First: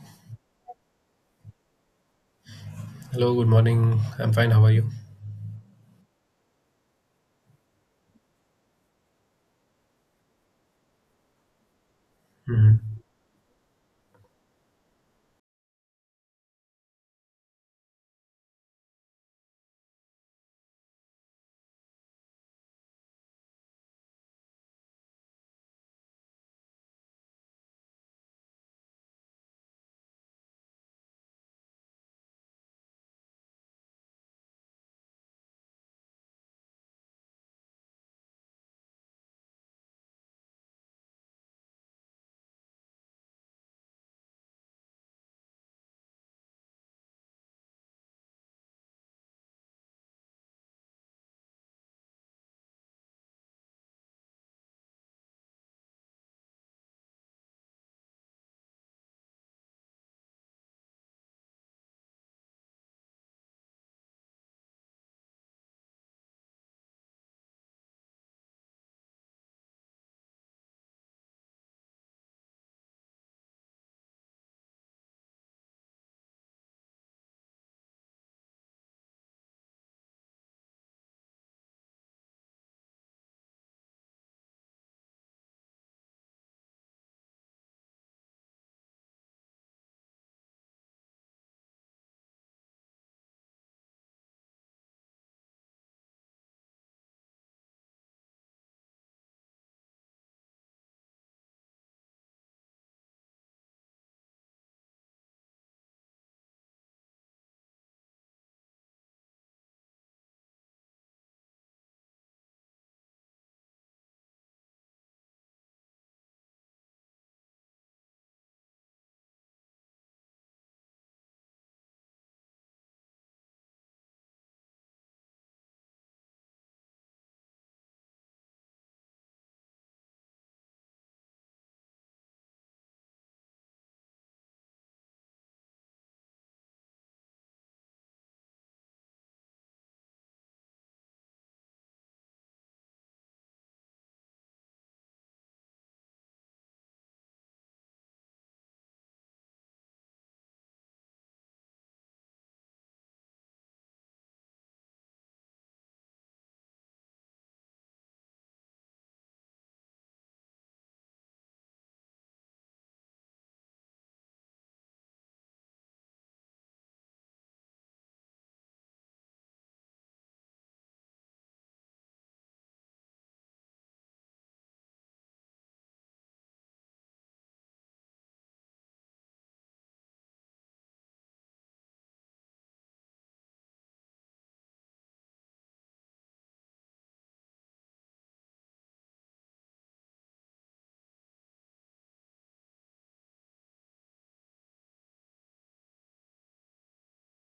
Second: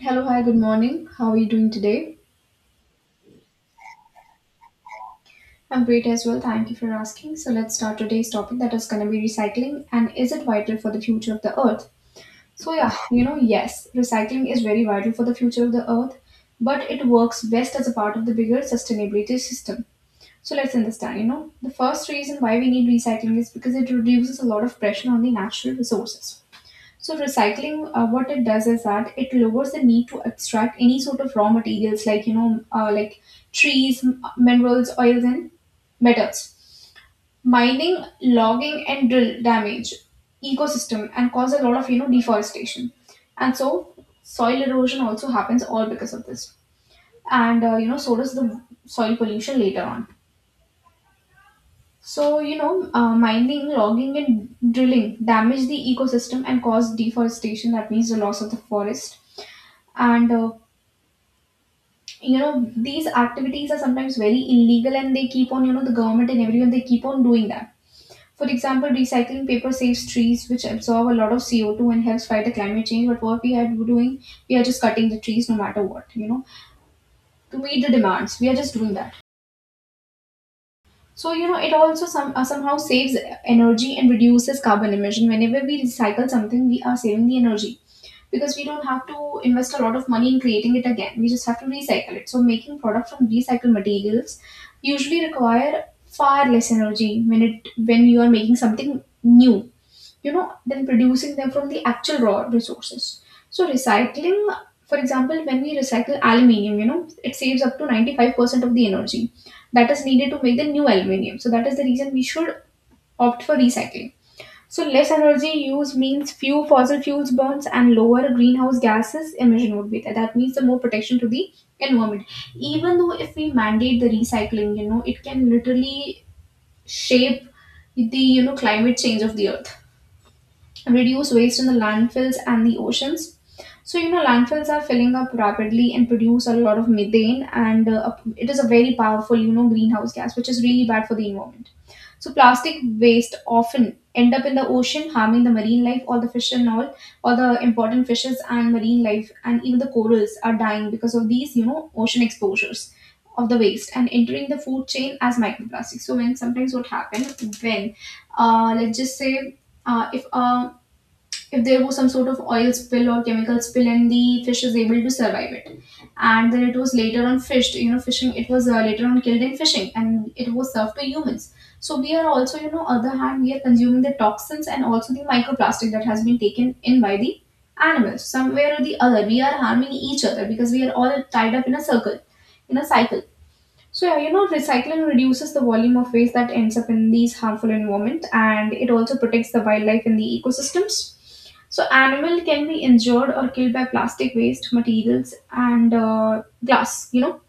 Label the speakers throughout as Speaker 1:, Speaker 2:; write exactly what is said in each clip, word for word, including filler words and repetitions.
Speaker 1: Hello, hi, good morning. How are you doing today?
Speaker 2: Hello, good morning. I'm fine. How are you?
Speaker 1: I'm great as well. Thank you for asking. So, let's start today's topic that is going to be recycling and is it vital for the future of the earth? So, yeah,
Speaker 2: Mhm.
Speaker 1: you know, yes, recycling is very vital for the future of the earth, but it works best as a part of the bigger sustainability system. So, let's understand, you know, the first reason why we need recycling is because it reduces a lot of pressure on the natural resources. So recycling, uh, what it does is that it lowers the need to extract any sort of raw materials like you know, uh, like trees, m- minerals, oils, and metals. Mining, logging, and drill damage ecosystem and cause a lot of you know deforestation, and so soil erosion also happens all because of this. And uh, you know, so does the soil pollution later on. So you know, uh, mining, logging, and drilling damage the ecosystem and cause deforestation. That means the loss of the forest, and uh, you know these activities are sometimes very illegal and they keep on you know the government and everyone, they keep on doing that. For example, recycling paper saves trees which absorb a lot of C O two and helps fight the climate change, but what we are doing, we are just cutting the trees no matter what you know to meet the demands we are just doing that. So you know it also some, uh, somehow saves energy and reduces carbon emission. Whenever we recycle something, we are saving the energy because we don't have to invest a lot of money in creating it again. We just have to recycle it. So making product from recycled materials usually require far less energy when it when you are making something new, you know, than producing them from the actual raw resources. So recycling, for example, when we recycle aluminium, you know, it saves up to ninety-five percent of the energy that is needed to make the new aluminium. So that is the reason we should opt for recycling. So less energy use means few fossil fuels burns and lower greenhouse gases emission would be there. That means the more protection to the environment. Even though if we mandate the recycling, you know, it can literally shape the you know climate change of the earth. Reduce waste in the landfills and the oceans. So you know landfills are filling up rapidly and produce a lot of methane, and uh, it is a very powerful you know greenhouse gas, which is really bad for the environment. So plastic waste often end up in the ocean, harming the marine life, all the fish and all, all the important fishes and marine life, and even the corals are dying because of these, you know, ocean exposures of the waste and entering the food chain as microplastics. So when sometimes what happen, when, uh, let's just say, uh, if a if there was some sort of oil spill or chemical spill and the fish is able to survive it, and then it was later on fished you know fishing it was uh, later on killed in fishing and it was served to humans. So we are also, you know, other hand, we are consuming the toxins and also the microplastic that has been taken in by the animals. Somewhere or the other, we are harming each other because we are all tied up in a circle in a cycle. So yeah, you know, recycling reduces the volume of waste that ends up in these harmful environment, and it also protects the wildlife in the ecosystems. So animal can be injured or killed by plastic waste materials and uh, glass. You know,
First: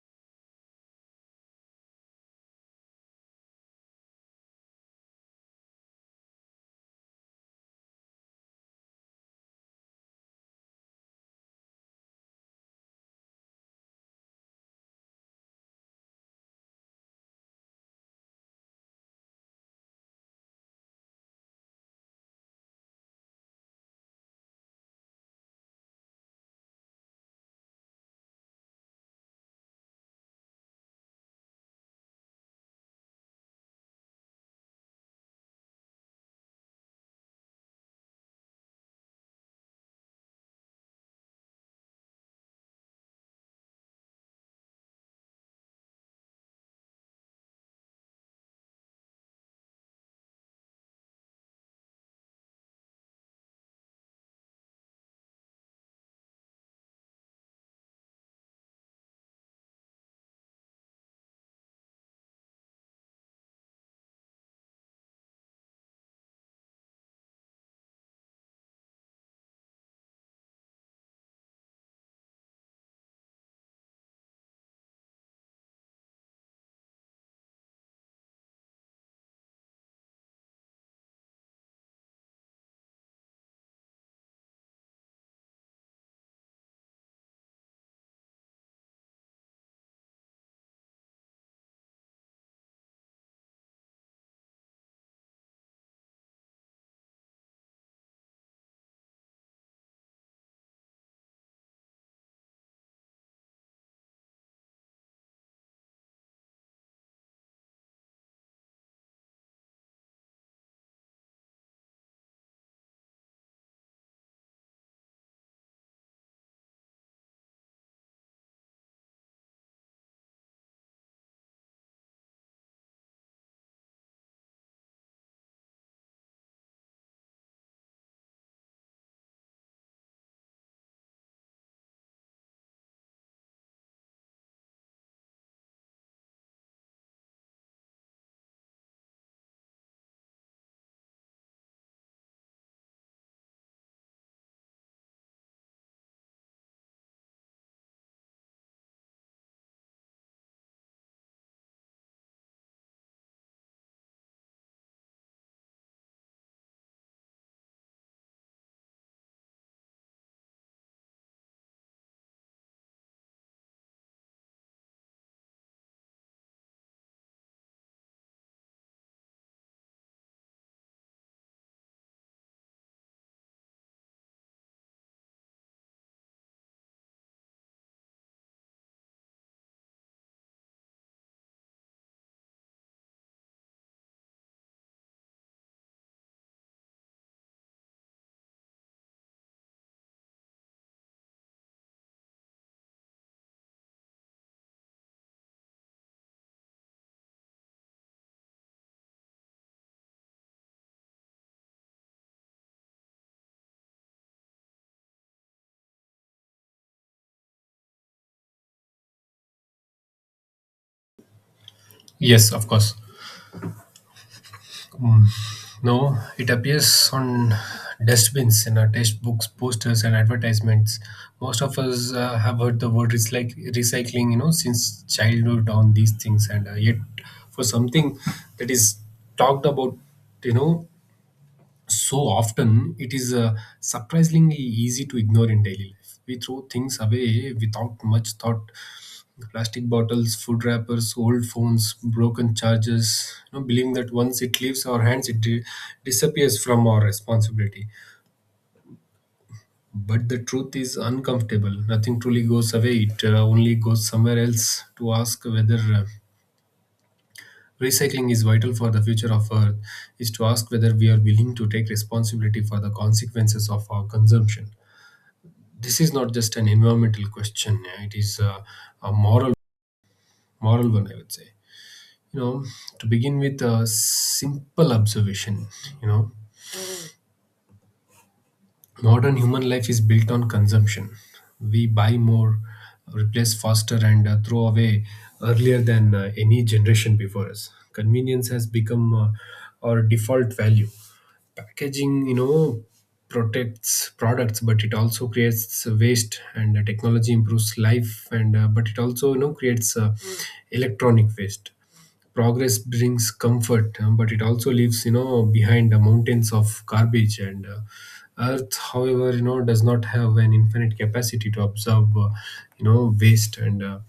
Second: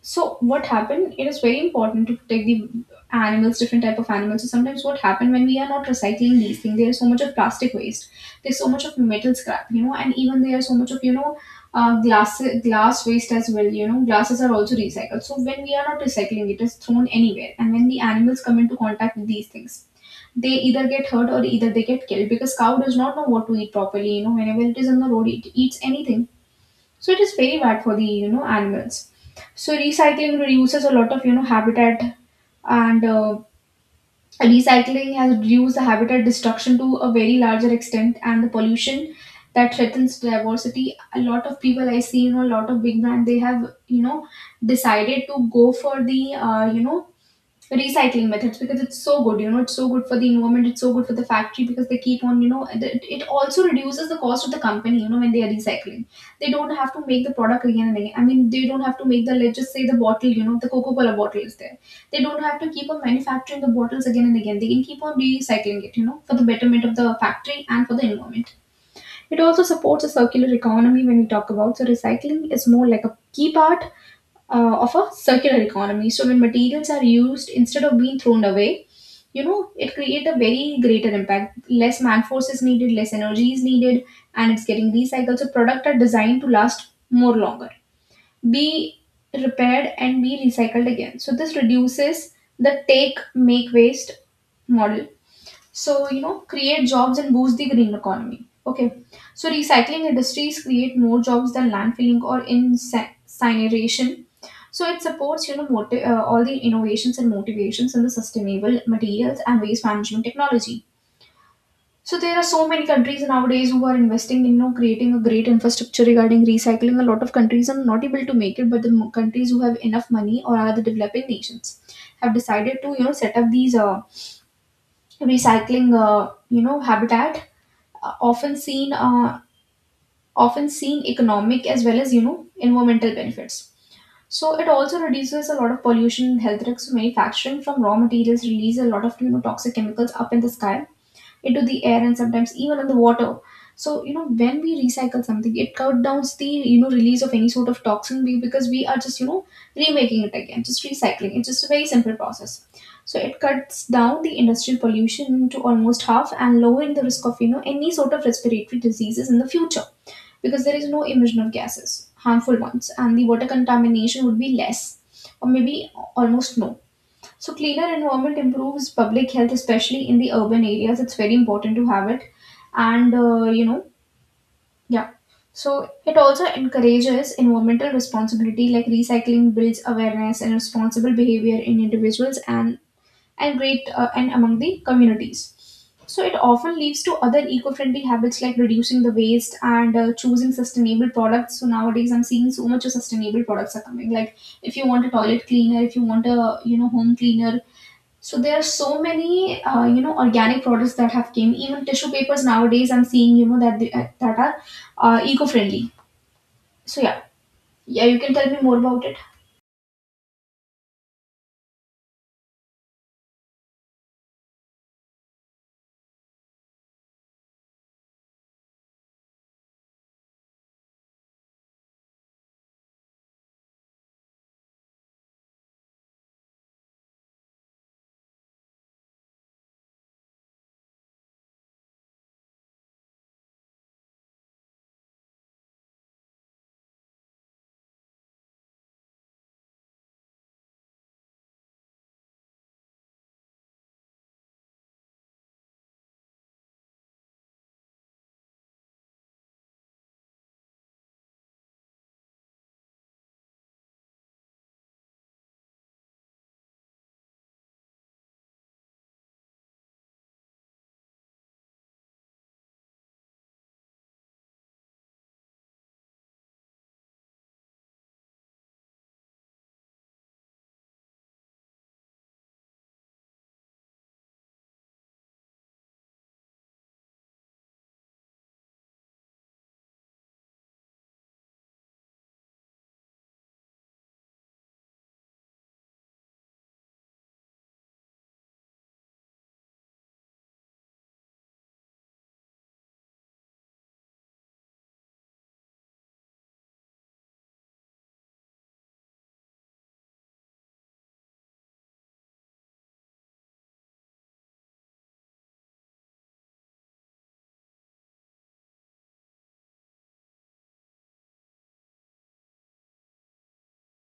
Speaker 1: so what happened? It is very important to protect the animals, different type of animals. So sometimes what happened, when we are not recycling these things, there is so much of plastic waste. There's so much of metal scrap, you know, and even there are so much of you know, uh, glass glass waste as well. You know, glasses are also recycled. So when we are not recycling, it is thrown anywhere, and when the animals come into contact with these things, they either get hurt or either they get killed because cow does not know what to eat properly. You know, whenever it is on the road, it eats anything. So it is very bad for the you know animals. So recycling reduces a lot of you know habitat and uh, recycling has reduced the habitat destruction to a very larger extent and the pollution that threatens diversity. A lot of people I see, you know, a lot of big brand, they have, you know, decided to go for the uh, you know recycling methods because it's so good, you know, it's so good for the environment, it's so good for the factory because they keep on you know it, it also reduces the cost of the company, you know, when they are recycling. They don't have to make the product again and again. I mean, they don't have to make the, let's just say the bottle, you know, the Coca-Cola bottle is there, they don't have to keep on manufacturing the bottles again and again. They can keep on recycling it, you know, for the betterment of the factory and for the environment. It also supports a circular economy. When we talk about, so recycling is more like a key part uh, of a circular economy. So when materials are used instead of being thrown away, you know, it creates a very greater impact. Less man force is needed, less energy is needed, and it's getting recycled. So products are designed to last more longer, be repaired and be recycled again. So this reduces the take make waste model. So you know create jobs and boost the green economy. Okay, so recycling industries create more jobs than landfilling or inci- incineration. So it supports, you know, moti- uh, all the innovations and motivations in the sustainable materials and waste management technology. So there are so many countries nowadays who are investing in, you know, creating a great infrastructure regarding recycling. A lot of countries are not able to make it, but the mo- countries who have enough money or are the developing nations have decided to, you know, set up these uh, recycling, uh, you know habitat, uh, often seen uh, often seen economic as well as, you know, environmental benefits. So it also reduces a lot of pollution and health risks. Manufacturing from raw materials release a lot of, you know, toxic chemicals up in the sky, into the air and sometimes even in the water. So, you know, when we recycle something, it cut down the, you know, release of any sort of toxin be- because we are just, you know, remaking it again, just recycling. It's just a very simple process. So it cuts down the industrial pollution to almost half and lowering the risk of, you know, any sort of respiratory diseases in the future, because there is no emission of gases, harmful ones, and the water contamination would be less or maybe almost no. So cleaner environment improves public health, especially in the urban areas. It's very important to have it, and uh, you know, yeah. So it also encourages environmental responsibility, like recycling builds awareness and responsible behavior in individuals and and great uh, and among the communities. So it often leads to other eco-friendly habits like reducing the waste and uh, choosing sustainable products. So nowadays, I'm seeing so much of sustainable products are coming. Like if you want a toilet cleaner, if you want a you know home cleaner, so there are so many, uh, you know, organic products that have came. Even tissue papers nowadays, I'm seeing, you know, that they, that are uh, eco-friendly. So yeah, yeah, you can tell me more about it.
Speaker 2: Yes, of course. Mm, no, it appears on dustbins in our textbooks, posters, and advertisements. Most of us uh, have heard the word recyc- recycling, you know, since childhood on these things, and uh, yet for something that is talked about, you know, so often, it is uh, surprisingly easy to ignore in daily life. We throw things away without much thought: plastic bottles, food wrappers, old phones, broken chargers, you know, believing that once it leaves our hands, it di- disappears from our responsibility. But the truth is uncomfortable. Nothing truly goes away. It uh, only goes somewhere else. To ask whether uh, recycling is vital for the future of Earth is to ask whether we are willing to take responsibility for the consequences of our consumption. This is not just an environmental question, it is uh, a moral, moral one, I would say. You know, to begin with a simple observation, you know, modern human life is built on consumption. We buy more, replace faster, and uh, throw away earlier than uh, any generation before us. Convenience has become uh, our default value. Packaging, you know, protects products, but it also creates waste, and uh, technology improves life, and uh, but it also, you know, creates uh, electronic waste. Progress brings comfort, um, but it also leaves, you know, behind the mountains of garbage, and uh, earth, however, you know, does not have an infinite capacity to absorb uh, you know, waste, and uh,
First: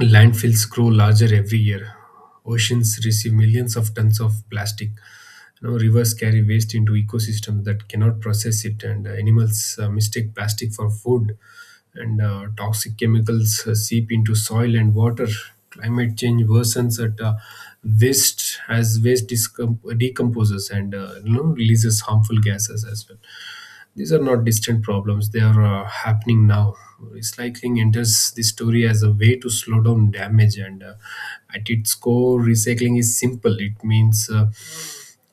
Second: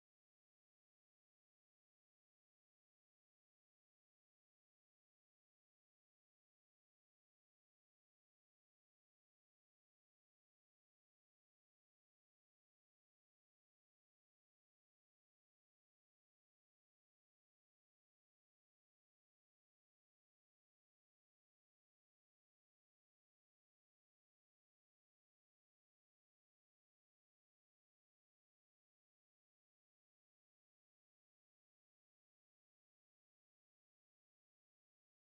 Speaker 2: landfills grow larger every year. Oceans receive millions of tons of plastic. You know, rivers carry waste into ecosystems that cannot process it, and uh, animals uh, mistake plastic for food. And uh, toxic chemicals uh, seep into soil and water. Climate change worsens at uh, waste as waste discom- decomposes and, uh, you know, releases harmful gases as well. These are not distant problems, they are uh, happening now. Recycling enters the story as a way to slow down damage, and uh, at its core, recycling is simple. It means, uh,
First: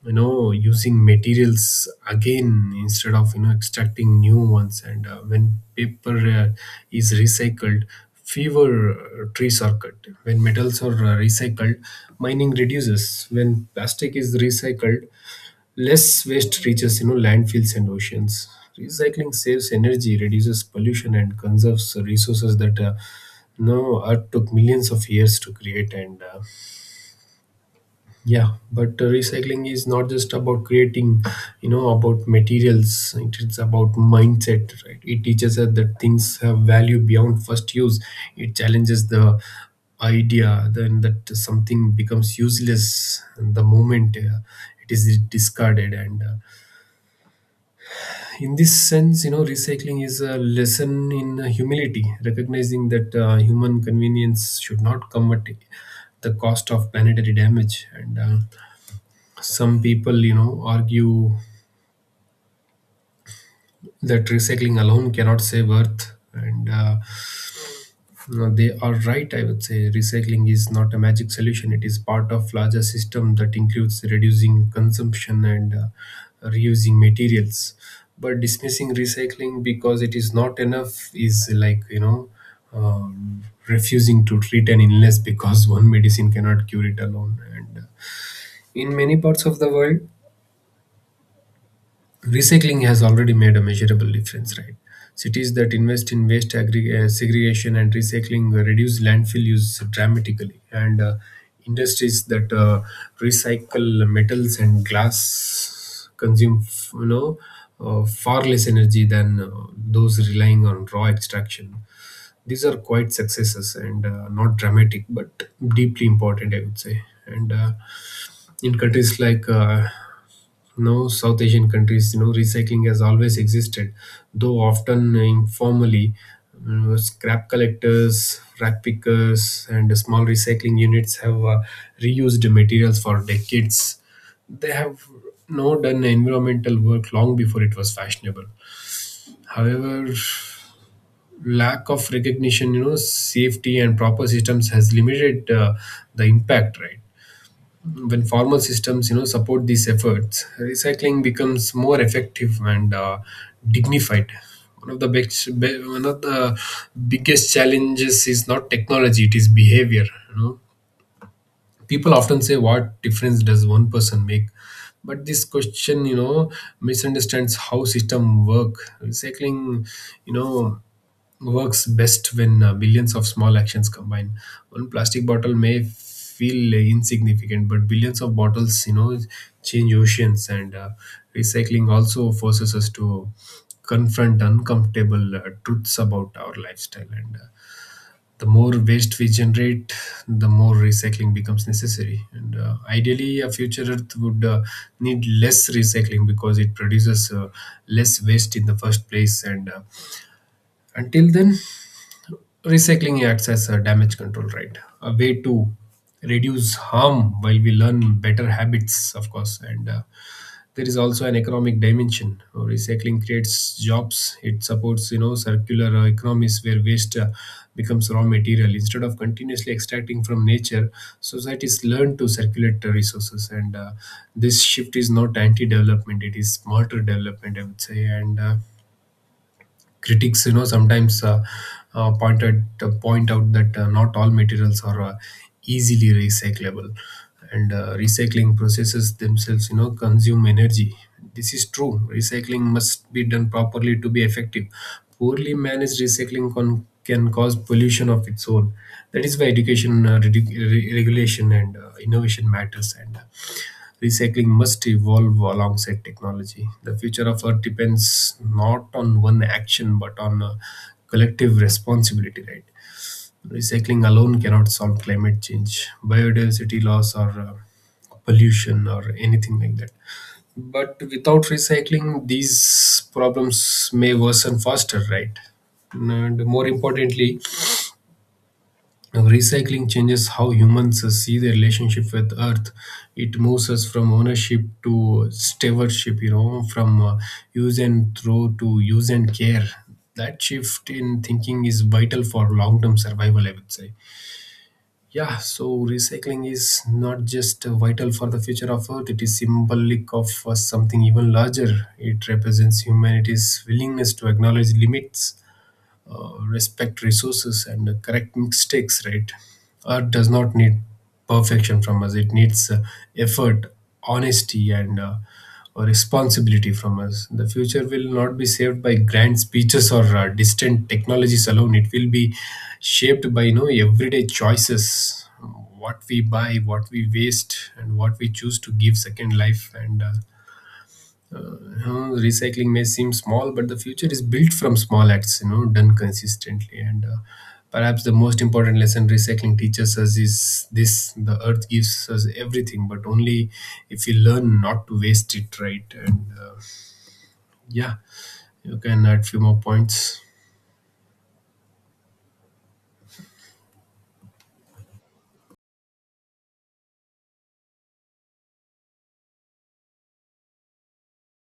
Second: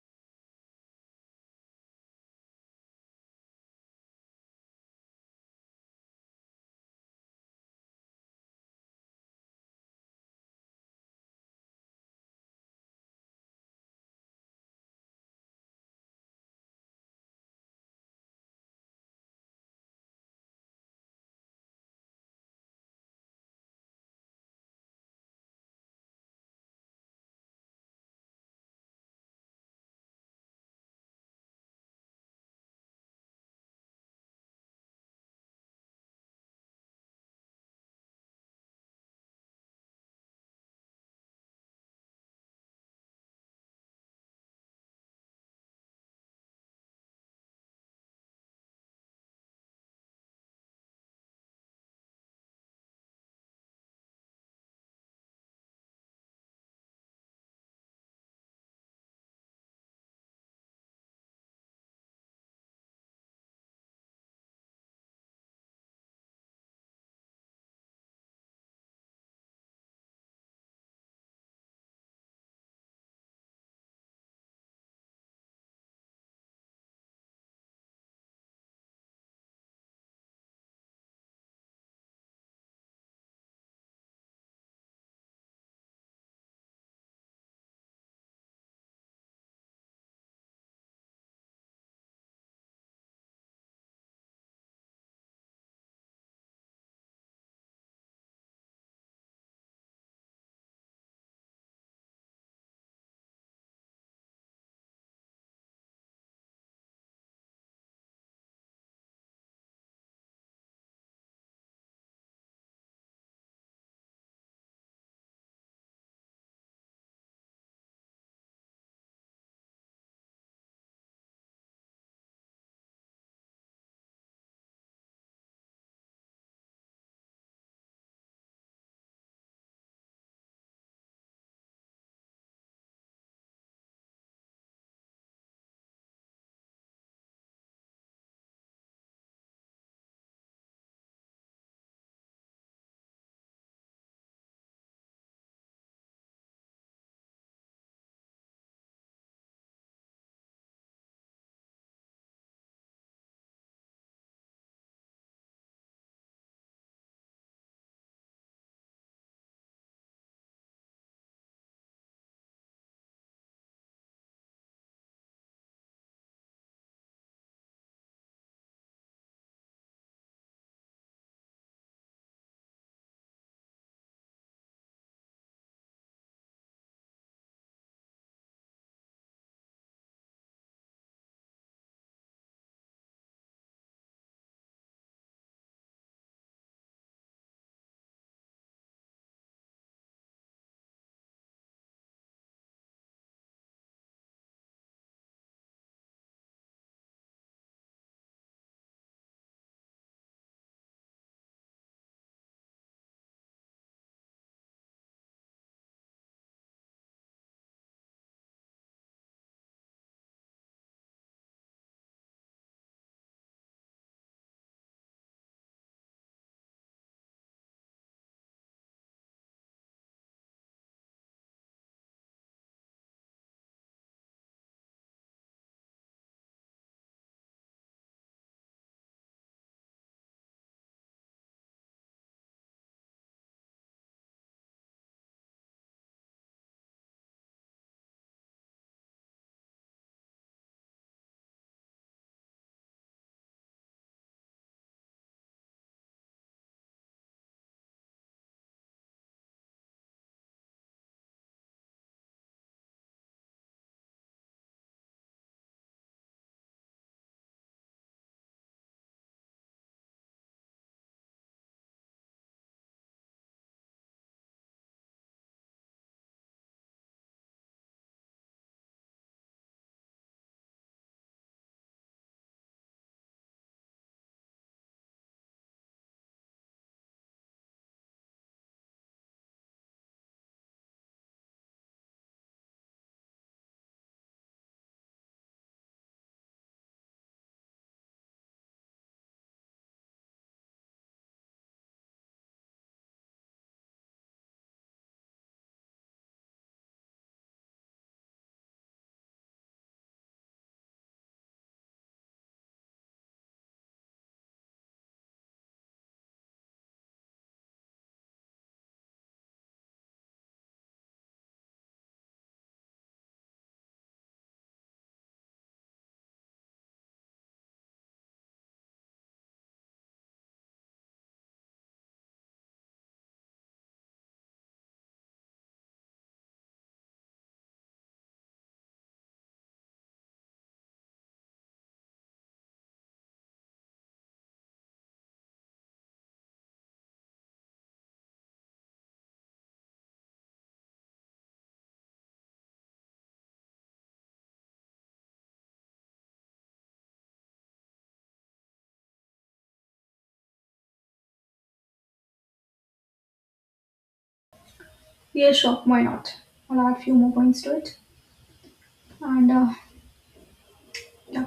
Speaker 2: you know, using materials again instead of, you know, extracting new ones. And uh, when paper uh, is recycled, fewer uh, trees are cut. When metals are uh, recycled, mining reduces. When plastic is recycled, less waste reaches, you know, landfills and oceans. Recycling saves energy, reduces pollution, and conserves resources that uh, no Earth took millions of years to create. And uh, yeah, but uh, recycling is not just about creating, you know, about materials. It is about mindset, right? It teaches us that things have value beyond first use. It challenges the idea then that something becomes useless and the moment uh, it is discarded, and uh, in this sense, you know, recycling is a lesson in uh, humility, recognizing that uh, human convenience should not come at the cost of planetary damage, and uh, some people, you know, argue that recycling alone cannot save earth, and uh, no, they are right, I would say. Recycling is not a magic solution. It is part of larger system that includes reducing consumption and uh, reusing materials. But dismissing recycling because it is not enough is like, you know, um, refusing to treat an illness because one medicine cannot cure it alone. And uh, in many parts of the world, recycling has already made a measurable difference, right? Cities that invest in waste aggre- uh, segregation and recycling uh, reduce landfill use dramatically, and uh, industries that uh, recycle metals and glass consume, f- you know, uh, far less energy than uh, those relying on raw extraction. These are quite successes, and uh, not dramatic but deeply important, I would say. And uh, in countries like, uh, you know, south asian countries, you know, recycling has always existed, though often informally. You scrap collectors, rack pickers, and small recycling units have uh, reused materials for decades. They have now done environmental work long before it was fashionable. However, lack of recognition, you know, safety, and proper systems has limited uh, the impact, right? When formal systems, you know, support these efforts, recycling becomes more effective and uh, dignified. One of the best be- one of the biggest challenges is not technology, it is behavior. You know, people often say, what difference does one person make? But this question, you know, misunderstands how system work. Recycling, you know, works best when uh, billions of small actions combine. One plastic bottle may feel insignificant, but billions of bottles, you know, change oceans, and uh, recycling also forces us to confront uncomfortable uh, truths about our lifestyle, and uh, the more waste we generate, the more recycling becomes necessary. And uh, ideally, a future Earth would uh, need less recycling because it produces uh, less waste in the first place. And uh, until then, recycling acts as a damage control, right? A way to reduce harm while we learn better habits, of course. And uh, there is also an economic dimension. Uh, recycling creates jobs, it supports, you know, circular uh, economies where waste uh, becomes raw material instead of continuously extracting from nature. Societies learn to circulate the resources, and uh, this shift is not anti-development, it is smarter development, I would say. And uh, critics, you know, sometimes uh, uh, pointed point out that uh, not all materials are uh, easily recyclable, and uh, recycling processes themselves, you know, consume energy. This is true. Recycling must be done properly to be effective. Poorly managed recycling con- can cause pollution of its own. That is why education, uh, regu- re- regulation, and uh, innovation matters. And uh, recycling must evolve alongside technology. The future of Earth depends not on one action but on a collective responsibility, right? Recycling alone cannot solve climate change, biodiversity loss, or uh, pollution, or anything like that. But without recycling, these problems may worsen faster, right? And more importantly, recycling changes how humans see their relationship with Earth. It moves us from ownership to stewardship, you know, from uh, use and throw to use and care. That shift in thinking is vital for long term survival, I would say. Yeah, so recycling is not just uh, vital for the future of Earth, it is symbolic of uh, something even larger. It represents humanity's willingness to acknowledge limits, uh, respect resources, and uh, correct mistakes, right? Art does not need perfection from us, it needs uh, effort, honesty, and uh, a responsibility from us. The future will not be saved by grand speeches or uh, distant technologies alone, it will be shaped by, you know, everyday choices: what we buy, what we waste, and what we choose to give second life. And uh, uh, huh, recycling may seem small, but the future is built from small acts, you know, done consistently. And uh, perhaps the most important lesson recycling teaches us is this: the earth gives us everything, but only if you learn not to waste it, right? And uh, yeah, you can add few more points.
Speaker 1: Yeah, sure. Why not? I'll add few more points to it. And uh, yeah,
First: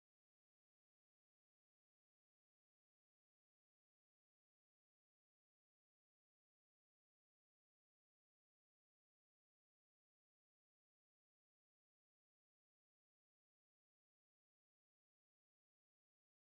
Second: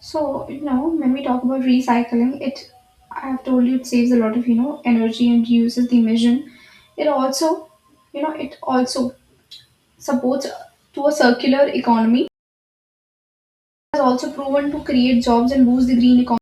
Speaker 1: so you know, when we talk about recycling, it I have told you it saves a lot of, you know, energy and reduces the emission. It also, you know, it also supports to a circular economy. It has also proven to create jobs and boost the green economy.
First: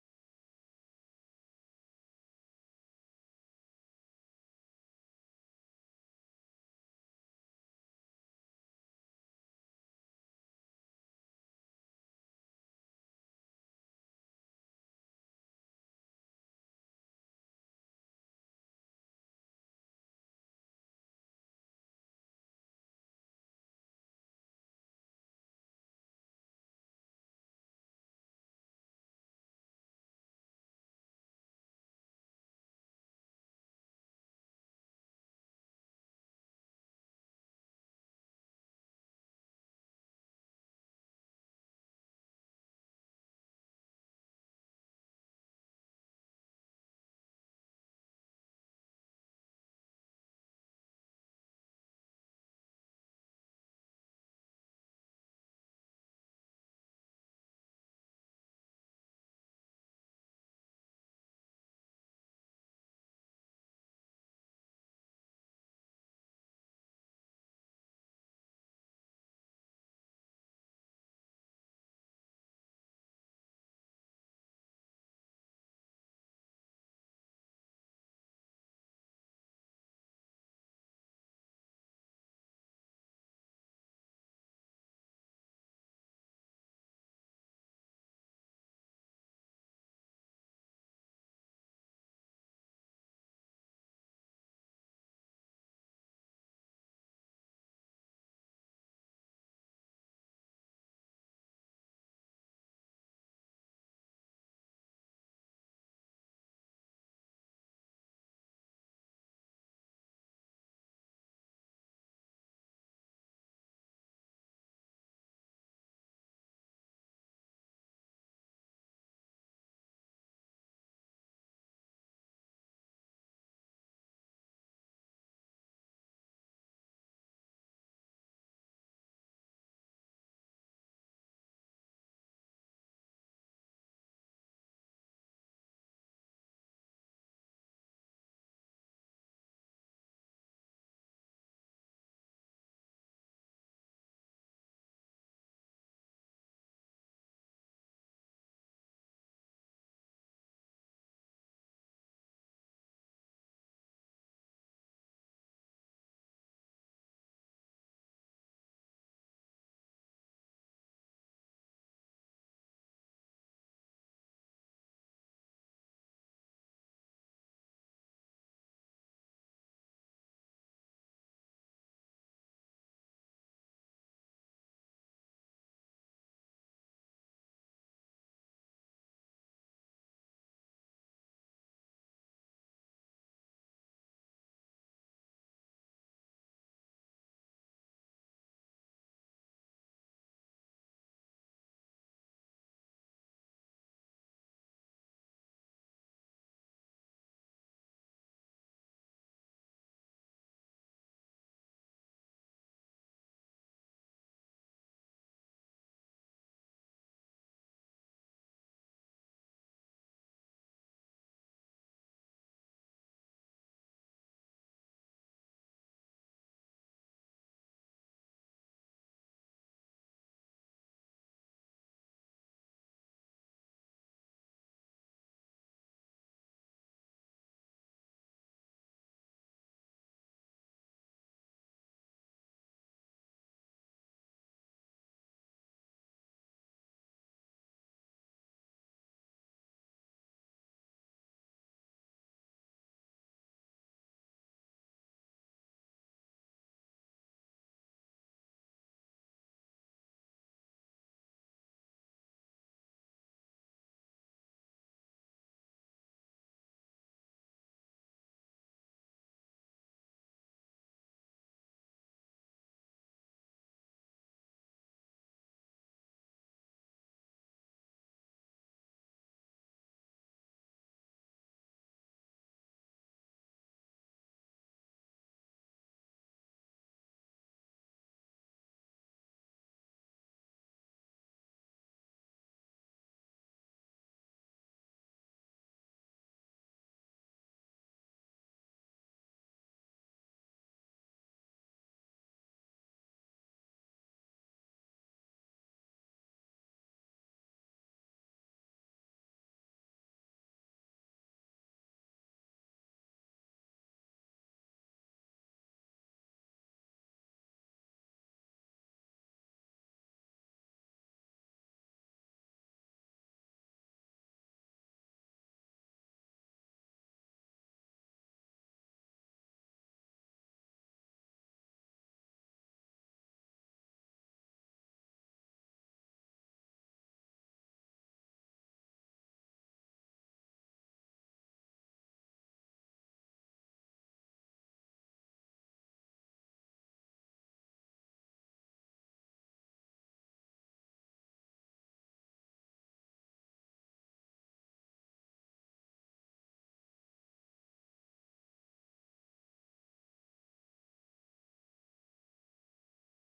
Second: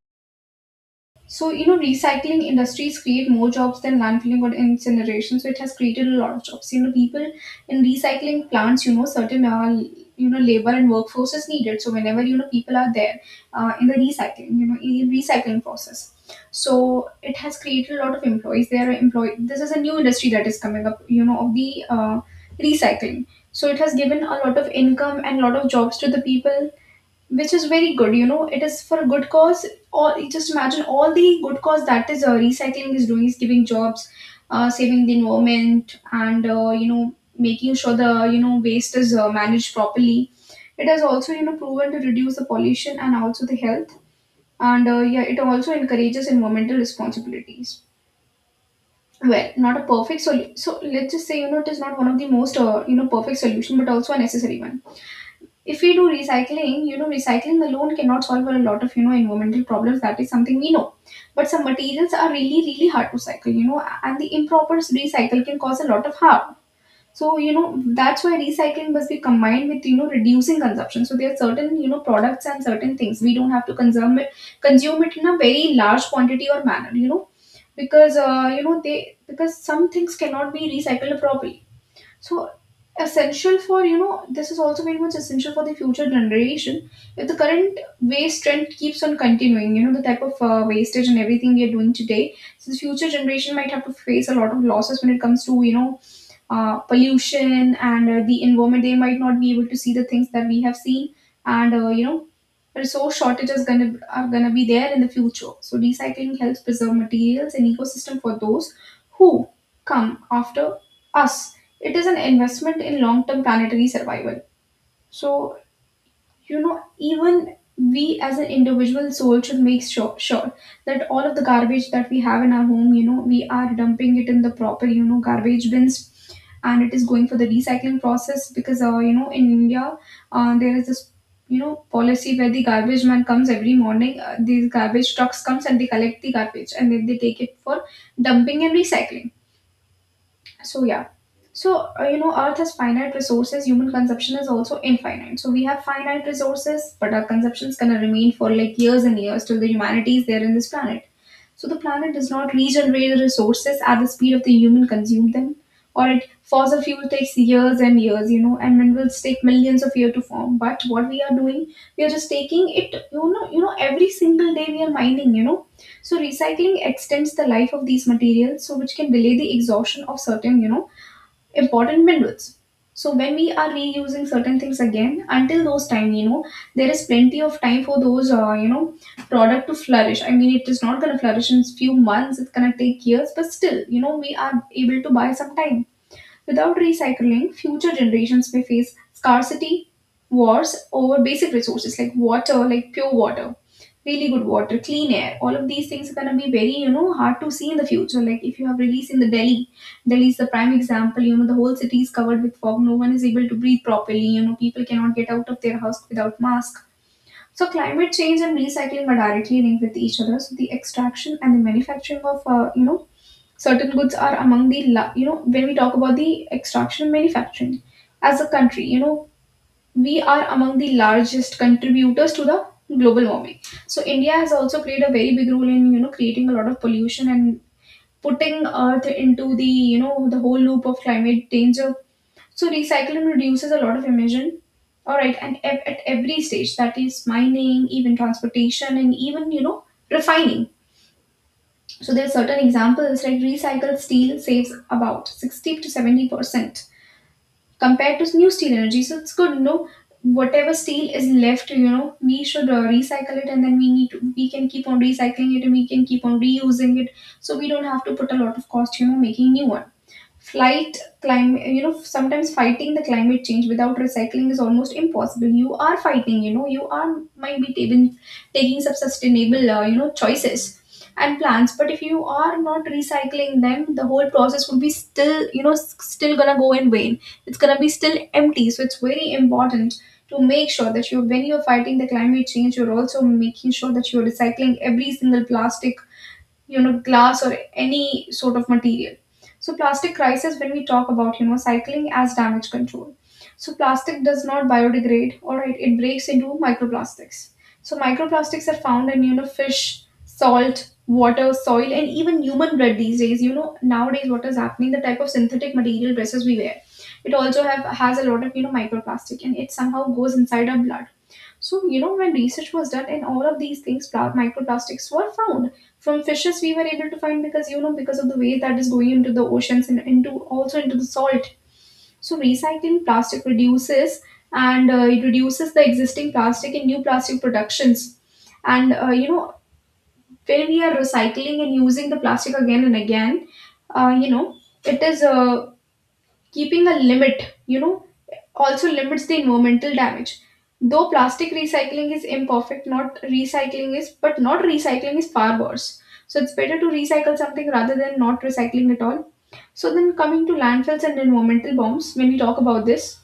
Speaker 1: So, you know, recycling industries create more jobs than landfilling or incineration. So, it has created a lot of jobs. You know, people in recycling plants, you know, certain, uh, you know, labor and workforce is needed. So, whenever, you know, people are there uh, in the recycling, you know, in the recycling process. So, it has created a lot of employees. There are employed. This is a new industry that is coming up, you know, of the uh, recycling. So, it has given a lot of income and a lot of jobs to the people, which is very good. You know it is for a good cause, or just imagine all the good cause that is uh, recycling is doing, is giving jobs, uh, saving the environment, and uh, you know making sure the you know waste is uh, managed properly. It has also you know proven to reduce the pollution and also the health. And uh, yeah, it also encourages environmental responsibilities. Well, not a perfect solution, so let's just say you know it is not one of the most uh, you know perfect solution, but also a necessary one. If we do recycling, you know recycling alone cannot solve a lot of you know environmental problems, that is something we know. But some materials are really really hard to cycle, you know and the improper recycle can cause a lot of harm. So, you know that's why recycling must be combined with you know reducing consumption. So there are certain you know products and certain things we don't have to consume it consume it in a very large quantity or manner, you know because uh, you know they because some things cannot be recycled properly. So essential for you know this is also very much essential for the future generation. If the current waste trend keeps on continuing, you know the type of uh, wastage and everything we are doing today, so the future generation might have to face a lot of losses when it comes to, you know uh, pollution and uh, the environment. They might not be able to see the things that we have seen. And uh, you know resource shortages gonna are gonna be there in the future. So recycling helps preserve materials and ecosystem for those who come after us. It is an investment in long-term planetary survival. So, you know even we as an individual soul should make sure, sure that all of the garbage that we have in our home, you know we are dumping it in the proper you know garbage bins, and it is going for the recycling process. Because uh, you know in India, uh, there is this you know policy where the garbage man comes every morning. Uh, these garbage trucks comes and they collect the garbage and then they take it for dumping and recycling. So yeah. So uh, you know, Earth has finite resources. Human consumption is also infinite. So we have finite resources, but our consumption is gonna remain for like years and years, till the humanity is there in this planet. So the planet does not regenerate the resources at the speed of the human consume them, or it fossil fuel takes years and years, you know, and minerals take millions of years to form. But what we are doing, we are just taking it, you know, you know, every single day we are mining, you know so recycling extends the life of these materials, so which can delay the exhaustion of certain, you know, important minerals. So when we are reusing certain things again, until those time, you know, there is plenty of time for those, uh, you know, product to flourish. I mean, it is not going to flourish in few months. It's going to take years, but still, you know, we are able to buy some time. Without recycling, future generations may face scarcity wars over basic resources like water, like pure water, really good water, clean air. All of these things are gonna be very, you know, hard to see in the future. Like if you have release in the Delhi, Delhi is the prime example. You know, the whole city is covered with fog. No one is able to breathe properly. You know, people cannot get out of their house without mask. So climate change and recycling are directly linked with each other. So the extraction and the manufacturing of, uh, you know, certain goods are among the la- you know when we talk about the extraction and manufacturing, as a country, you know we are among the largest contributors to the global warming. So India has also played a very big role in you know creating a lot of pollution and putting earth into the you know the whole loop of climate danger. So recycling reduces a lot of emission, all right, and ev- at every stage, that is mining, even transportation, and even you know refining. So there are certain examples like recycled steel saves about sixty to seventy percent compared to new steel energy. So it's good, no? Whatever steel is left, you know, we should uh, recycle it, and then we need to, we can keep on recycling it and we can keep on reusing it. So we don't have to put a lot of cost, you know, making new one. Flight climate, you know, sometimes fighting the climate change without recycling is almost impossible. You are fighting, you know, you are might be taking taking some sustainable, uh, you know, choices and plans. But if you are not recycling them, the whole process would be still, you know, s- still gonna go in vain. It's gonna be still empty. So it's very important to make sure that you, when you're fighting the climate change, you're also making sure that you're recycling every single plastic, you know glass or any sort of material. So plastic crisis, when we talk about you know cycling as damage control. So plastic does not biodegrade, all right, it breaks into microplastics. So microplastics are found in, you know fish, salt water, soil, and even human bread these days. You know nowadays what is happening, the type of synthetic material dresses we wear, it also have has a lot of you know microplastic, and it somehow goes inside our blood. So, you know, when research was done and all of these things, pla- microplastics were found. From fishes, we were able to find, because, you know, because of the way that is going into the oceans and into also into the salt. So, recycling plastic reduces and uh, it reduces the existing plastic in new plastic productions. And, uh, you know, when we are recycling and using the plastic again and again, uh, you know, it is uh, keeping a limit, you know, also limits the environmental damage. Though plastic recycling is imperfect, not recycling is, but not recycling is far worse. So it's better to recycle something rather than not recycling at all. So then coming to landfills and environmental bombs, when we talk about this,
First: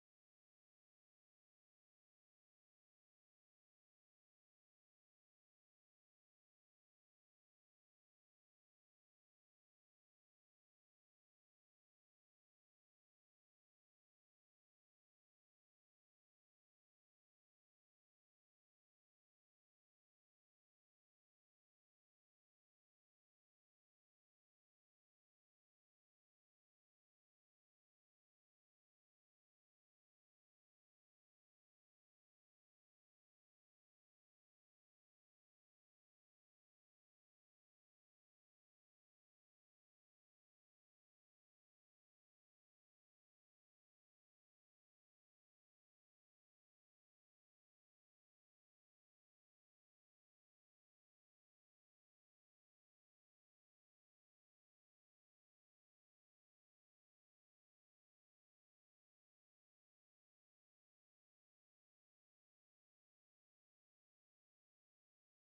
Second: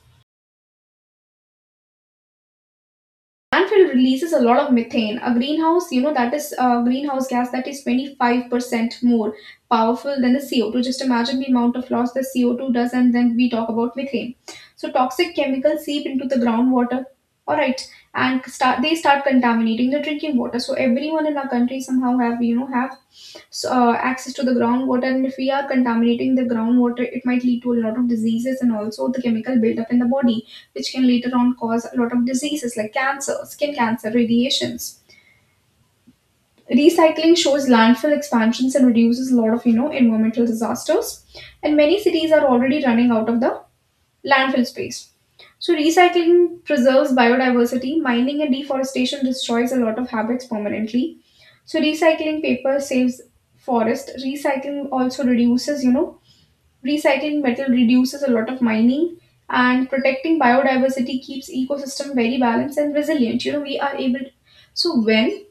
Speaker 1: landfill releases a lot of methane, a greenhouse, you know that is a greenhouse gas, that is twenty-five percent more powerful than the C O two. Just imagine the amount of loss the C O two does, and then we talk about methane. So toxic chemicals seep into the groundwater, all right, and start they start contaminating the drinking water. So everyone in our country somehow have you know have so, uh, access to the groundwater, and if we are contaminating the groundwater it might lead to a lot of diseases, and also the chemical buildup in the body, which can later on cause a lot of diseases like cancer, skin cancer, radiations. Recycling shows landfill expansions and reduces a lot of you know environmental disasters. And many cities are already running out of the landfill space. So recycling preserves biodiversity. Mining and deforestation destroys a lot of habits permanently. So recycling paper saves forest. Recycling also reduces, you know, Recycling metal reduces a lot of mining, and protecting biodiversity keeps ecosystem very balanced and resilient. You know, we are able so when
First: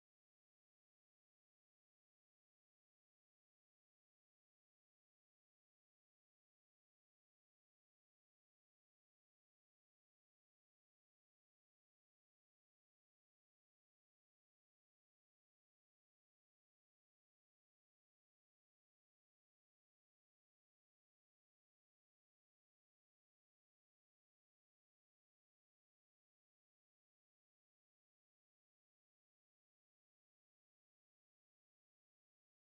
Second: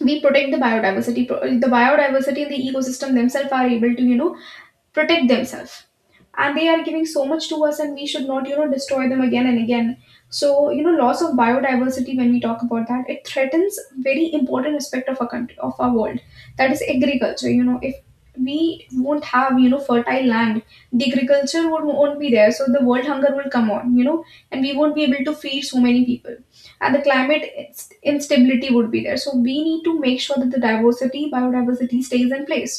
Speaker 1: we protect the biodiversity, pro- the biodiversity and the ecosystem themselves are able to, you know, protect themselves, and they are giving so much to us, and we should not you know destroy them again and again. So you know loss of biodiversity, when we talk about that, it threatens very important aspect of our country, of our world, that is agriculture. You know if we won't have you know fertile land, the agriculture would, won't be there, so the world hunger will come on, you know and we won't be able to feed so many people. And the climate inst- instability would be there, so we need to make sure that the diversity biodiversity stays in place.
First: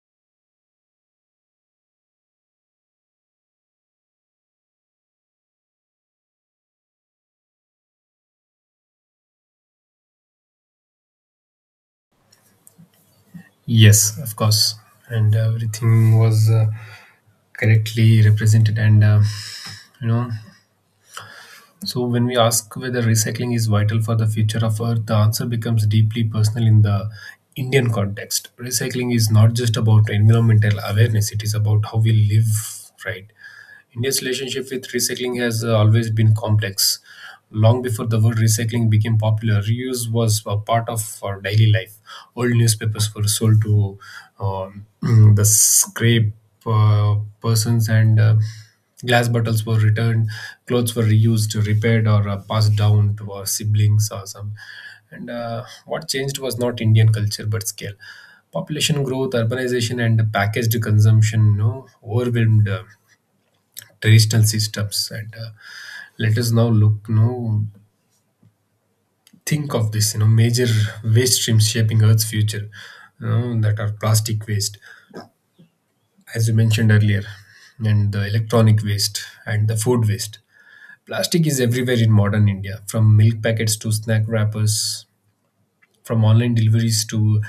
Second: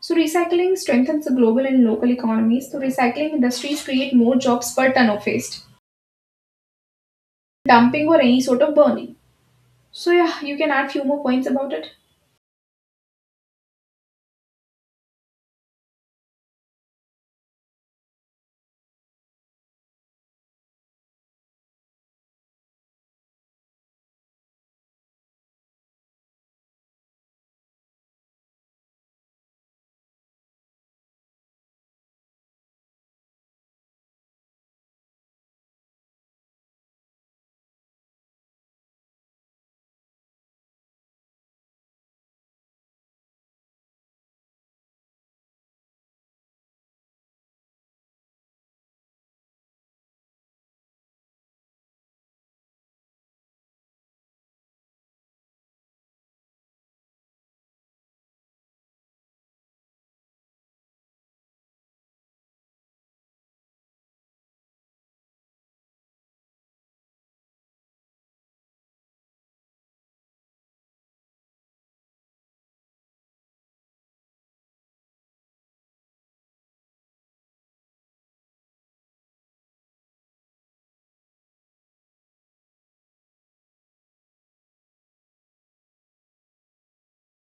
Speaker 1: So recycling strengthens the global and local economies. So recycling industries create more jobs per ton of waste, dumping or any sort of burning. So yeah, you can add few more points about it.
Speaker 2: Yes, of course, and everything was uh, correctly represented, and uh, you know, so, when we ask whether recycling is vital for the future of Earth, the answer becomes deeply personal in the Indian context. Recycling is not just about environmental awareness, it is about how we live, right? India's relationship with recycling has uh, always been complex. Long before the word recycling became popular, reuse was a part of our daily life. Old newspapers were sold to um, the scrape uh, persons, and uh, glass bottles were returned. Clothes were reused, repaired, or uh, passed down to our siblings or some. And uh, what changed was not Indian culture but scale. Population growth, urbanization, and packaged consumption, you know, overwhelmed Uh, traditional systems, and uh, let us now look, you know, think of this, you know, major waste streams shaping earth's future, you know, that are plastic waste, as you mentioned earlier, and the electronic waste and the food waste. Plastic is everywhere in modern india, from milk packets to snack wrappers, from online deliveries to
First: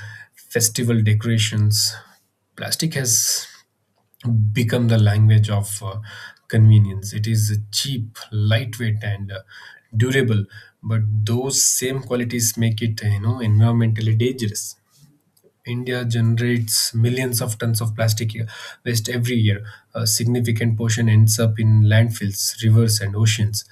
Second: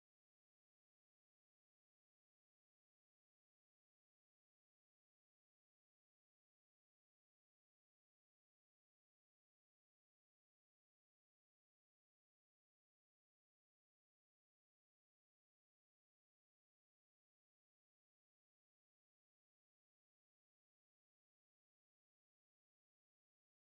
Speaker 2: festival decorations. Plastic has become the language of uh, convenience. It is cheap, lightweight, and uh, durable. But those same qualities make it, uh, you know, environmentally dangerous. India generates millions of tons of plastic waste every year. A significant portion ends up in landfills, rivers, and oceans.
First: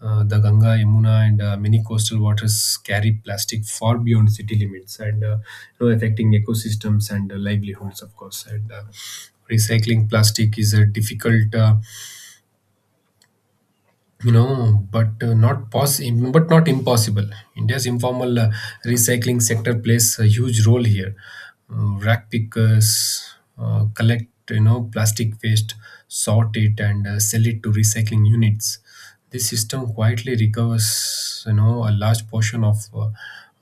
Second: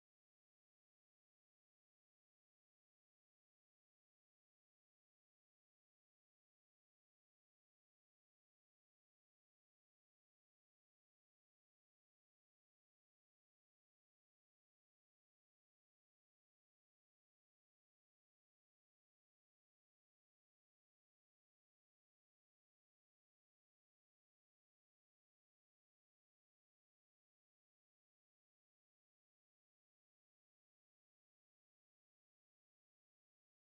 Speaker 2: Uh, the Ganga, Yamuna, and uh, many coastal waters carry plastic far beyond city limits, and, uh, you know, affecting ecosystems and uh, livelihoods, of course. And uh, recycling plastic is a difficult uh, you know, but uh, not poss- but not impossible. India's informal uh, recycling sector plays a huge role here. Uh, rack pickers uh, collect, you know, plastic waste, sort it, and uh, sell it to recycling units. This system quietly recovers, you know, a large portion of uh,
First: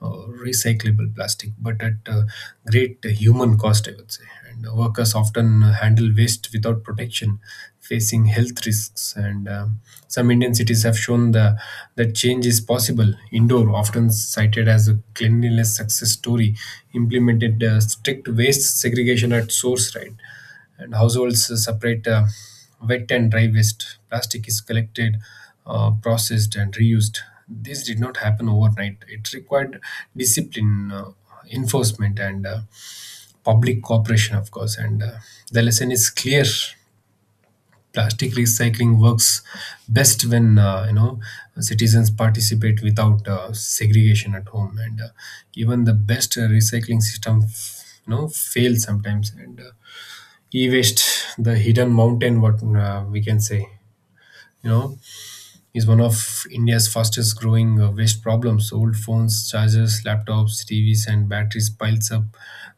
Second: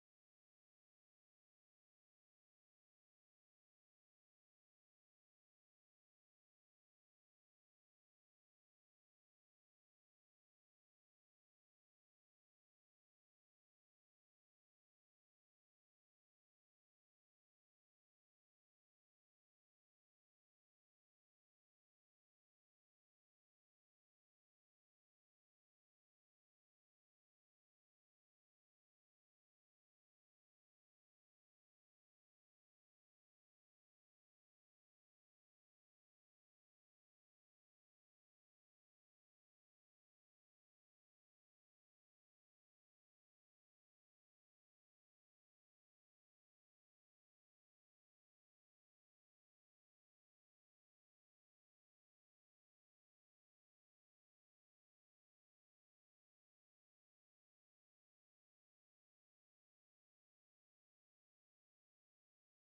Speaker 2: uh, recyclable plastic, but at uh, great human cost, I would say. And workers often handle waste without protection, facing health risks. And um, Some Indian cities have shown the, that change is possible. Indore, often cited as a cleanliness success story, implemented uh, strict waste segregation at source, right? And households uh, separate uh, wet and dry waste. Plastic is collected, uh, processed, and reused. This did not happen overnight. It required discipline, uh, enforcement, and uh, public cooperation, of course. And uh, the lesson is clear: plastic recycling works best when uh, you know citizens participate without uh, segregation at home. And uh, even the best uh, recycling system, f- you know, fails sometimes. And uh, e-waste, the hidden mountain, what uh, we can say, you know, is one of India's fastest growing uh, waste problems. Old phones, chargers, laptops, T Vs, and batteries piles up,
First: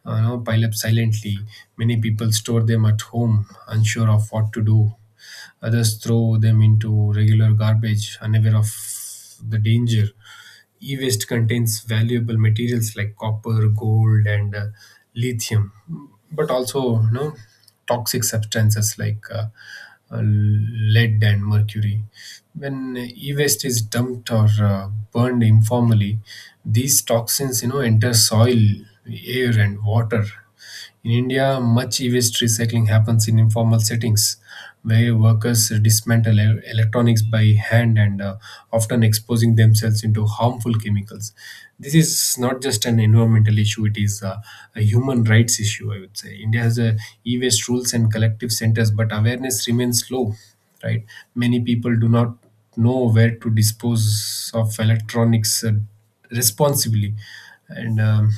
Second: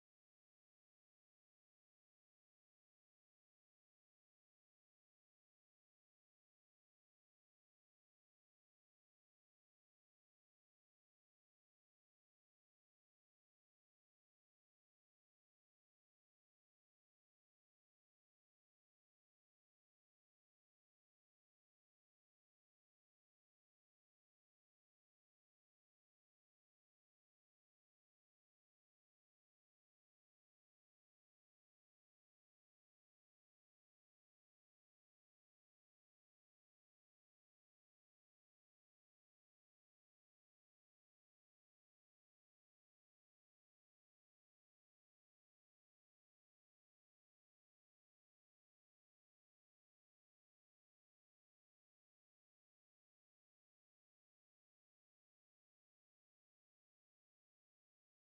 Speaker 2: uh, you know, pile up silently. Many people store them at home, unsure of what to do. Others throw them into regular garbage, unaware of the danger. E-waste contains valuable materials like copper, gold, and uh, lithium, but also you know, toxic substances like uh, uh, lead and mercury. When e-waste is dumped or uh, burned informally, these toxins you know enter soil, air, and water. In India, much e-waste recycling happens in informal settings where workers dismantle e- electronics by hand and uh, often exposing themselves into harmful chemicals. This is not just an environmental issue, it is uh, a human rights issue, I would say. India has a e-waste rules and collective centers, but awareness remains low, right? Many people do not know where to dispose of electronics uh, responsibly. And um,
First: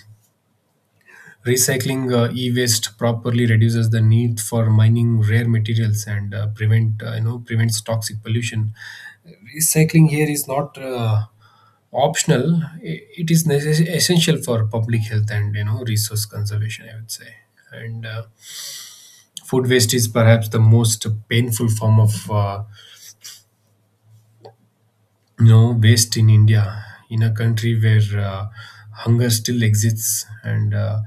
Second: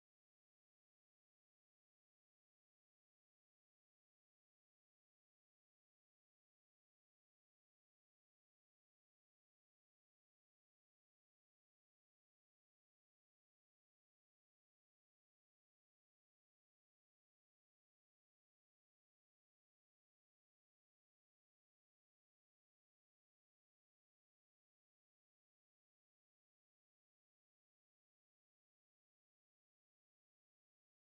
Speaker 2: Recycling uh, e-waste properly reduces the need for mining rare materials and uh, prevent uh, you know prevents toxic pollution. Recycling here is not uh, optional; i- it is necess- essential for public health and you know resource conservation, I would say. And uh, food waste is perhaps the most painful form of uh, you know waste in India, in a country where uh, hunger still exists and uh,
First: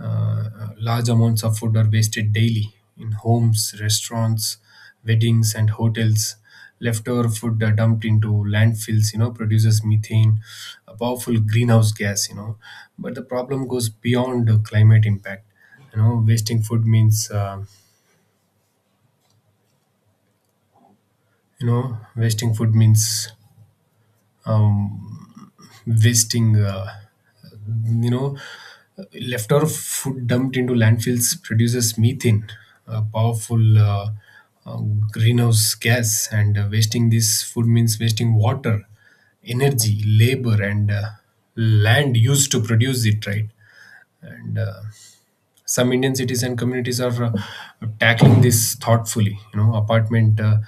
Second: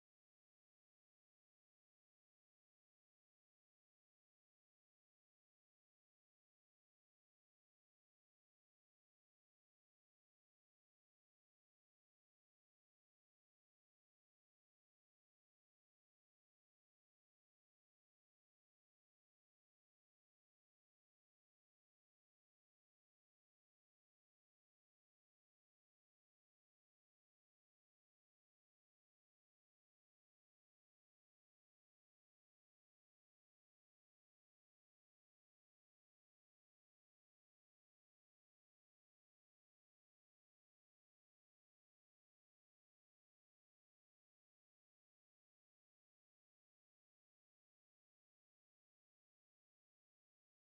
Speaker 2: uh, large amounts of food are wasted daily in homes, restaurants, weddings, and hotels. Leftover food are dumped into landfills, you know, produces methane, a powerful greenhouse gas, you know. But the problem goes beyond the climate impact. You know, wasting food means, uh, you know, wasting food means. Um, wasting uh, you know Leftover food dumped into landfills produces methane, a powerful uh, uh, greenhouse gas. And uh, wasting this food means wasting water, energy, labor, and uh, land used to produce it, right? And uh, some Indian cities and communities are uh, tackling this thoughtfully. You know apartment uh,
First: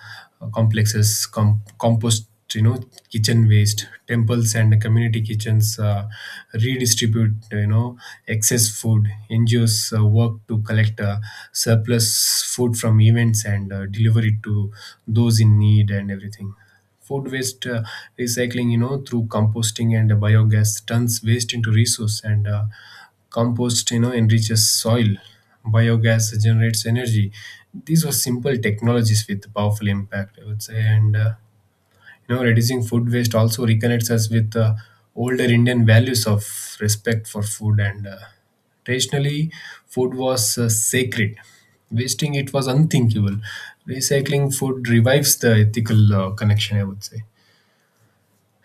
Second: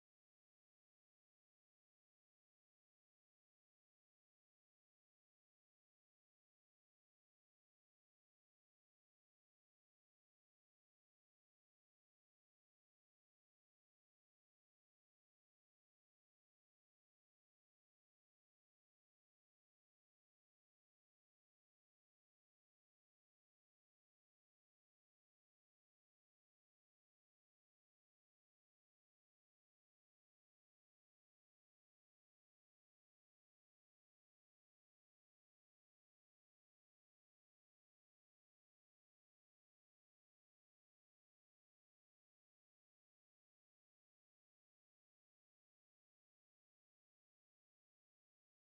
Speaker 2: complexes com- compost, you know kitchen waste. Temples and community kitchens uh, redistribute, you know excess food. NGOs uh, work to collect uh, surplus food from events and uh, deliver it to those in need and everything. Food waste uh, recycling, you know through composting and biogas turns waste into resource. And uh, compost, you know enriches soil. Biogas generates energy. These are simple technologies with powerful impact, I would say. And uh, you know reducing food waste also reconnects us with uh, older Indian values of respect for food. And uh, traditionally food was uh, sacred. Wasting it was unthinkable. Recycling food revives the ethical uh, connection, I would say.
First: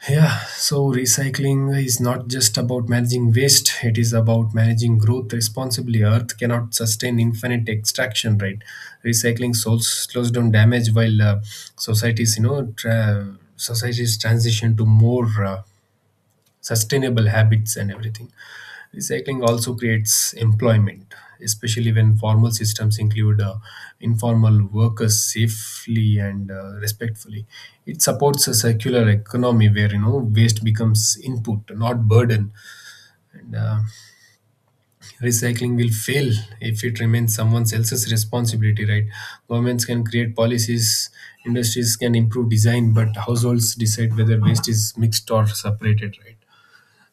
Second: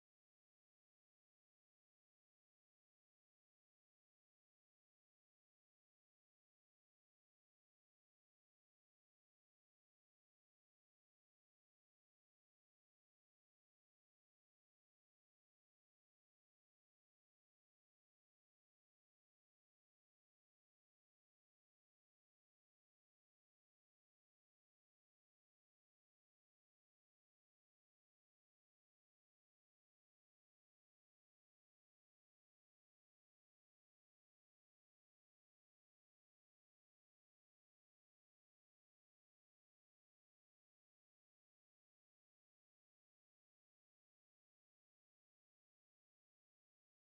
Speaker 2: Yeah, so recycling is not just about managing waste, it is about managing growth responsibly. Earth cannot sustain infinite extraction, right? Recycling souls slows down damage while uh, societies, you know, tra- societies transition to more uh, sustainable habits and everything. Recycling also creates employment, especially when formal systems include uh, informal workers safely and uh, respectfully. It supports a circular economy where you know waste becomes input, not burden. And uh, recycling will fail if it remains someone else's responsibility, right? Governments can create policies, industries can improve design, but households decide whether waste is mixed or separated, right?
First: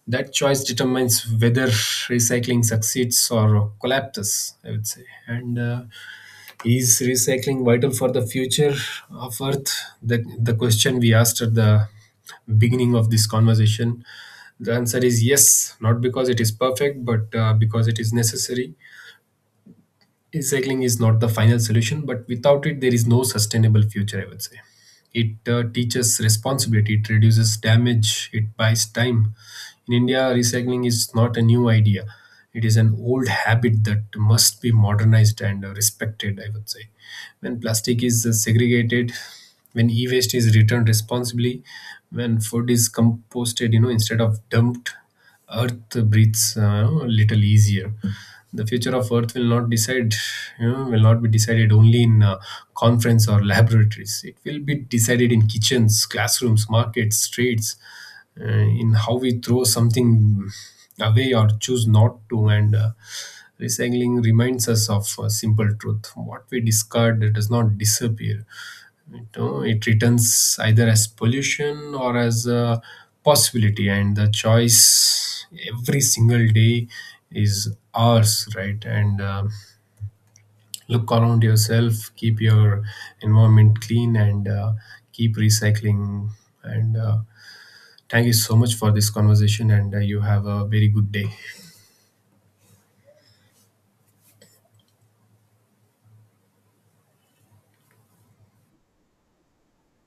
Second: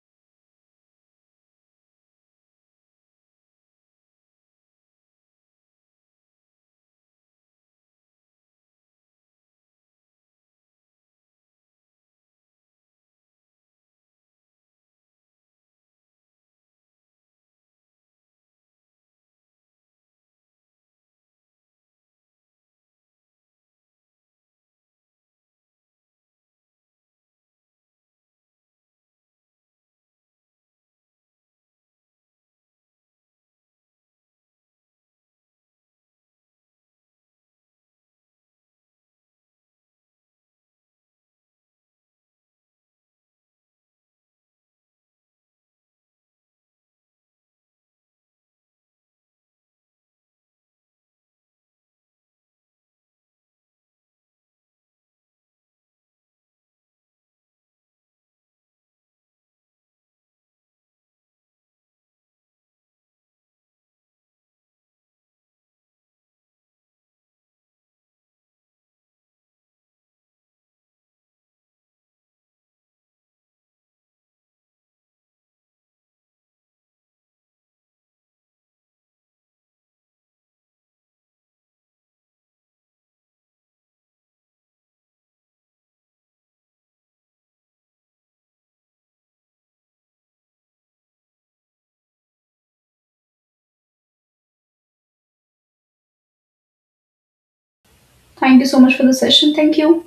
Speaker 2: That choice determines whether recycling succeeds or collapses, I would say. And uh, is recycling vital for the future of Earth? The, the question we asked at the beginning of this conversation, the answer is yes, not because it is perfect, but uh, because it is necessary. Recycling is not the final solution, but without it, there is no sustainable future, I would say. It uh, teaches responsibility, it reduces damage, it buys time. In India, recycling is not a new idea, it is an old habit that must be modernized and uh, respected, I would say. When plastic is uh, segregated, when e waste is returned responsibly, when food is composted, you know, instead of dumped, Earth breathes uh, a little easier. The future of Earth will not decide, you know, will not be decided only in uh, conference or laboratories. It will be decided in kitchens, classrooms, markets, streets, uh, in how we throw something away or choose not to. And uh, recycling reminds us of a simple truth: what we discard does not disappear. You know it returns either as pollution or as a possibility, and the choice every single day is ours, right? And uh, look around yourself, keep your environment clean, and uh, keep recycling. And uh, thank you so much for this conversation, and uh, you have a very good day.
Speaker 1: Thank you so much for the session. Thank you.